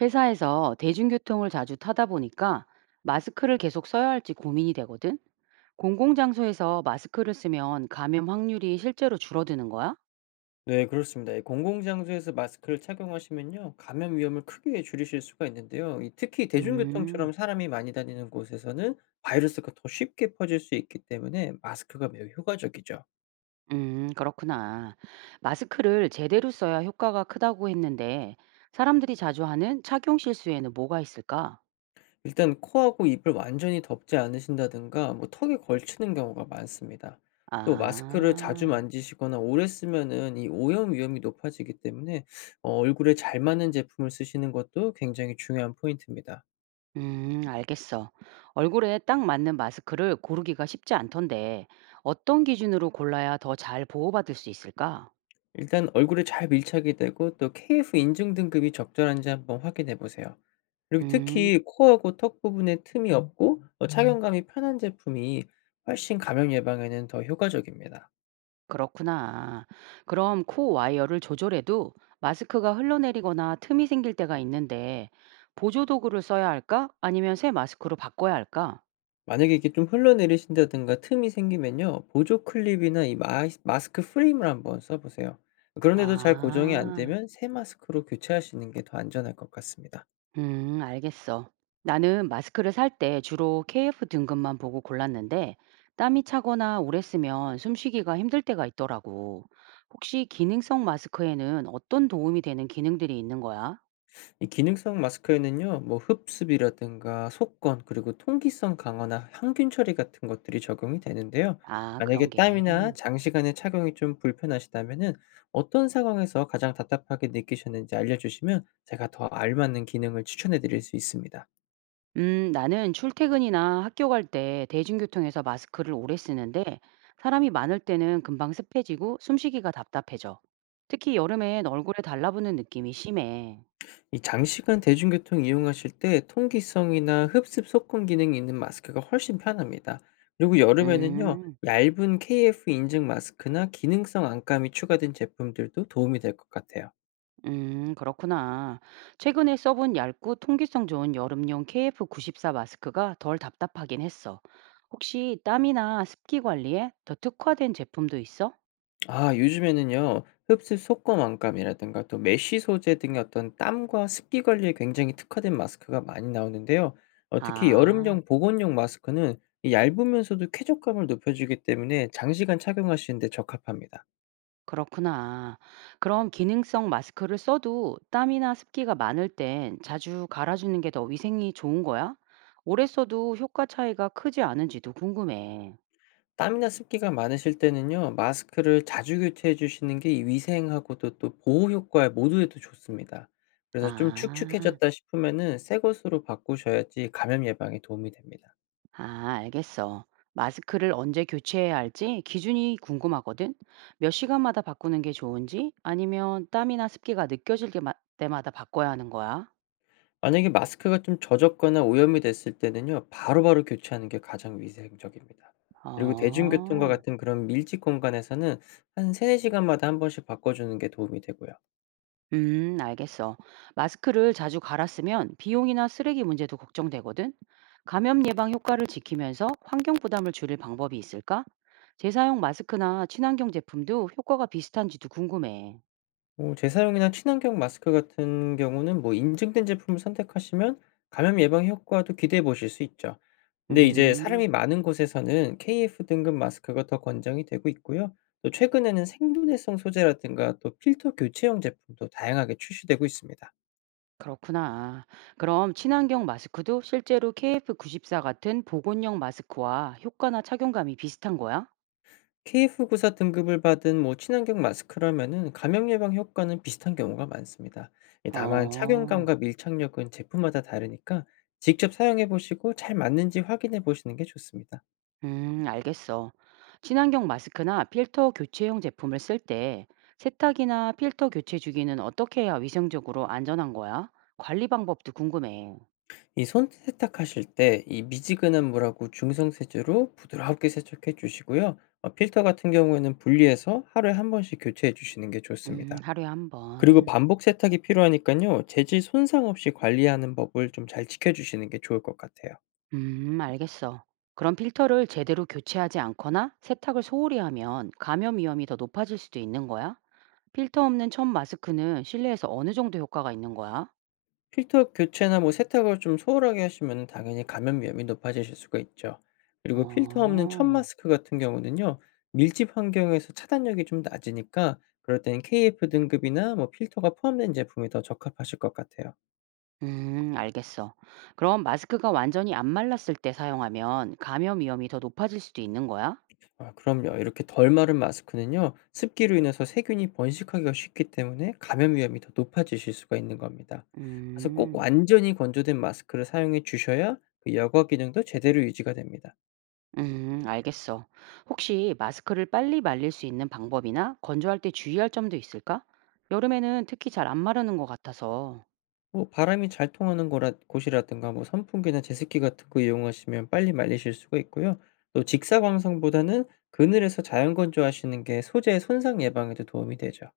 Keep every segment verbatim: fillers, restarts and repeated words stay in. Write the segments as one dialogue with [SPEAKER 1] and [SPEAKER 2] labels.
[SPEAKER 1] 회사에서 대중교통을 자주 타다 보니까 마스크를 계속 써야 할지 고민이 되거든. 공공장소에서 마스크를 쓰면 감염 확률이 실제로 줄어드는 거야?
[SPEAKER 2] 네, 그렇습니다. 이 공공장소에서 마스크를 착용하시면요. 감염 위험을 크게 줄이실 수가 있는데요. 이 특히 대중교통처럼
[SPEAKER 1] 음,
[SPEAKER 2] 사람이 많이 다니는 곳에서는 바이러스가 더 쉽게 퍼질 수 있기 때문에 마스크가 매우 효과적이죠.
[SPEAKER 1] 음, 그렇구나. 마스크를 제대로 써야 효과가 크다고 했는데 사람들이 자주 하는 착용 실수에는 뭐가 있을까?
[SPEAKER 2] 일단 코하고 입을 완전히 덮지 않으신다든가 뭐 턱에 걸치는 경우가 많습니다. 또 마스크를 자주
[SPEAKER 1] 아,
[SPEAKER 2] 만지시거나 오래 쓰면은 이 오염 위험이 높아지기 때문에 어 얼굴에 잘 맞는 제품을 쓰시는 것도 굉장히 중요한 포인트입니다.
[SPEAKER 1] 음, 알겠어. 얼굴에 딱 맞는 마스크를 고르기가 쉽지 않던데 어떤 기준으로 골라야 더 잘 보호받을 수 있을까?
[SPEAKER 2] 일단 얼굴에 잘 밀착이 되고 또 케이에프 인증 등급이 적절한지 한번 확인해 보세요. 그리고
[SPEAKER 1] 음.
[SPEAKER 2] 특히 코하고 턱 부분에 틈이 없고 어 착용감이 편한 제품이 훨씬 감염 예방에는 더 효과적입니다.
[SPEAKER 1] 그렇구나. 그럼 코 와이어를 조절해도 마스크가 흘러내리거나 틈이 생길 때가 있는데 보조 도구를 써야 할까? 아니면 새 마스크로 바꿔야 할까?
[SPEAKER 2] 만약에 이게 좀 흘러내리신다든가 틈이 생기면요. 보조 클립이나 이 마이 마스크 프레임을 한번 써 보세요. 그런데도 잘 고정이 안
[SPEAKER 1] 아,
[SPEAKER 2] 되면 새 마스크로 교체하시는 게 더 안전할 것 같습니다.
[SPEAKER 1] 음, 알겠어. 나는 마스크를 살 때 주로 케이에프 등급만 보고 골랐는데 땀이 차거나 오래 쓰면 숨쉬기가 힘들 때가 있더라고. 혹시 기능성 마스크에는 어떤 도움이 되는 기능들이 있는 거야?
[SPEAKER 2] 이 기능성 마스크에는요. 뭐 흡습이라든가 속건 그리고 통기성 강화나 항균 처리 같은 것들이 적용이 되는데요.
[SPEAKER 1] 아, 그런
[SPEAKER 2] 만약에
[SPEAKER 1] 게.
[SPEAKER 2] 땀이나 장시간의 착용이 좀 불편하시다면은 어떤 상황에서 가장 답답하게 느끼셨는지 알려주시면 제가 더 알맞는 기능을 추천해 드릴 수 있습니다.
[SPEAKER 1] 음, 나는 출퇴근이나 학교 갈 때 대중교통에서 마스크를 오래 쓰는데 사람이 많을 때는 금방 습해지고 숨쉬기가 답답해져. 특히 여름엔 얼굴에 달라붙는 느낌이 심해.
[SPEAKER 2] 이 장시간 대중교통 이용하실 때 통기성이나 흡습 소금 기능이 있는 마스크가 훨씬 편합니다. 그리고 여름에는요,
[SPEAKER 1] 음,
[SPEAKER 2] 얇은 케이에프 인증 마스크나 기능성 안감이 추가된 제품들도 도움이 될 것 같아요.
[SPEAKER 1] 음, 그렇구나. 최근에 써본 얇고 통기성 좋은 여름용 케이에프구십사 마스크가 덜 답답하긴 했어. 혹시 땀이나 습기 관리에 더 특화된 제품도 있어?
[SPEAKER 2] 아, 요즘에는요, 흡습 소금 안감이라든가 또 메쉬 소재 등의 어떤 땀과 습기 관리에 굉장히 특화된 마스크가 많이 나오는데요. 어, 특히
[SPEAKER 1] 아.
[SPEAKER 2] 여름용 보건용 마스크는 이 얇으면서도 쾌적감을 높여주기 때문에 장시간 착용하시는데 적합합니다.
[SPEAKER 1] 그렇구나. 그럼 기능성 마스크를 써도 땀이나 습기가 많을 땐 자주 갈아주는 게 더 위생이 좋은 거야? 오래 써도 효과 차이가 크지 않은지도 궁금해.
[SPEAKER 2] 땀이나 습기가 많으실 때는요. 마스크를 자주 교체해 주시는 게이 위생하고도 또 보호 효과 모두에도 좋습니다. 그래서 좀
[SPEAKER 1] 아,
[SPEAKER 2] 축축해졌다 싶으면은 새 것으로 바꾸셔야지 감염 예방에 도움이 됩니다.
[SPEAKER 1] 아, 알겠어. 마스크를 언제 교체해야 할지 기준이 궁금하거든. 몇 시간마다 바꾸는 게 좋은지 아니면 땀이나 습기가 느껴질 게 마- 때마다 바꿔야 하는 거야?
[SPEAKER 2] 만약에 마스크가 좀 젖었거나 오염이 됐을 때는요. 바로바로 교체하는 게 가장 위생적입니다. 그리고 대중교통과
[SPEAKER 1] 어.
[SPEAKER 2] 같은 그런 밀집 공간에서는 한 삼에서 사 시간마다 한 번씩 바꿔 주는 게 도움이 되고요.
[SPEAKER 1] 음, 알겠어. 마스크를 자주 갈아 쓰면 비용이나 쓰레기 문제도 걱정되거든. 감염 예방 효과를 지키면서 환경 부담을 줄일 방법이 있을까? 재사용 마스크나 친환경 제품도 효과가 비슷한지도 궁금해.
[SPEAKER 2] 뭐 재사용이나 친환경 마스크 같은 경우는 뭐 인증된 제품을 선택하시면 감염 예방 효과도 기대해 보실 수 있죠. 근데 이제
[SPEAKER 1] 음,
[SPEAKER 2] 사람이 많은 곳에서는 케이에프 등급 마스크가 더 권장이 되고 있고요. 또 최근에는 생분해성 소재라든가 또 필터 교체형 제품도 다양하게 출시되고 있습니다.
[SPEAKER 1] 그렇구나. 그럼 친환경 마스크도 실제로 케이에프구십사 같은 보건용 마스크와 효과나 착용감이 비슷한 거야?
[SPEAKER 2] 케이에프구십사 등급을 받은 뭐 친환경 마스크라면은 감염 예방 효과는 비슷한 경우가 많습니다. 예, 다만
[SPEAKER 1] 어.
[SPEAKER 2] 착용감과 밀착력은 제품마다 다르니까 직접 사용해 보시고 잘 맞는지 확인해 보시는 게 좋습니다.
[SPEAKER 1] 음, 알겠어. 친환경 마스크나 필터 교체용 제품을 쓸 때 세탁이나 필터 교체 주기는 어떻게 해야 위생적으로 안전한 거야? 관리 방법도 궁금해.
[SPEAKER 2] 이 손 세탁하실 때 이 미지근한 물하고 중성 세제로 부드럽게 세척해 주시고요. 어 필터 같은 경우에는 분리해서 하루에 한 번씩 교체해 주시는 게
[SPEAKER 1] 음,
[SPEAKER 2] 좋습니다.
[SPEAKER 1] 하루에 한
[SPEAKER 2] 그리고
[SPEAKER 1] 번.
[SPEAKER 2] 반복 세탁이 필요하니까요 재질 손상 없이 관리하는 법을 좀 잘 지켜 주시는 게 좋을 것 같아요.
[SPEAKER 1] 음, 알겠어. 그럼 필터를 제대로 교체하지 않거나 세탁을 소홀히 하면 감염 위험이 더 높아질 수도 있는 거야? 필터 없는 천 마스크는 실내에서 어느 정도 효과가 있는 거야?
[SPEAKER 2] 필터 교체나 뭐 세탁을 좀 소홀하게 하시면 당연히 감염 위험이 높아지실 수가 있죠. 그리고 필터 없는 천
[SPEAKER 1] 어.
[SPEAKER 2] 마스크 같은 경우는요. 밀집 환경에서 차단력이 좀 낮으니까 그럴 때는 케이에프 등급이나 뭐 필터가 포함된 제품이 더 적합하실 것 같아요.
[SPEAKER 1] 음, 알겠어. 그럼 마스크가 완전히 안 말랐을 때 사용하면 감염 위험이 더 높아질 수도 있는 거야?
[SPEAKER 2] 아, 그럼요. 이렇게 덜 마른 마스크는요. 습기로 인해서 세균이 번식하기가 쉽기 때문에 감염 위험이 더 높아지실 수가 있는 겁니다. 그래서 꼭
[SPEAKER 1] 음,
[SPEAKER 2] 완전히 건조된 마스크를 사용해 주셔야 그 여과 기능도 제대로 유지가 됩니다.
[SPEAKER 1] 음, 알겠어. 혹시 마스크를 빨리 말릴 수 있는 방법이나 건조할 때 주의할 점도 있을까? 여름에는 특히 잘 안 마르는 것 같아서.
[SPEAKER 2] 뭐 바람이 잘 통하는 거라 곳이라든가 뭐 선풍기나 제습기 같은 거 이용하시면 빨리 말리실 수가 있고요. 또 직사광선보다는 그늘에서 자연 건조하시는 게 소재 손상 예방에도 도움이 되죠.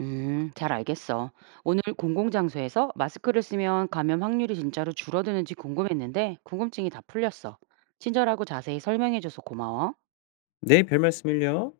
[SPEAKER 1] 음, 잘 알겠어. 오늘 공공장소에서 마스크를 쓰면 감염 확률이 진짜로 줄어드는지 궁금했는데 궁금증이 다 풀렸어. 친절하고 자세히 설명해줘서 고마워.
[SPEAKER 2] 네, 별말씀을요.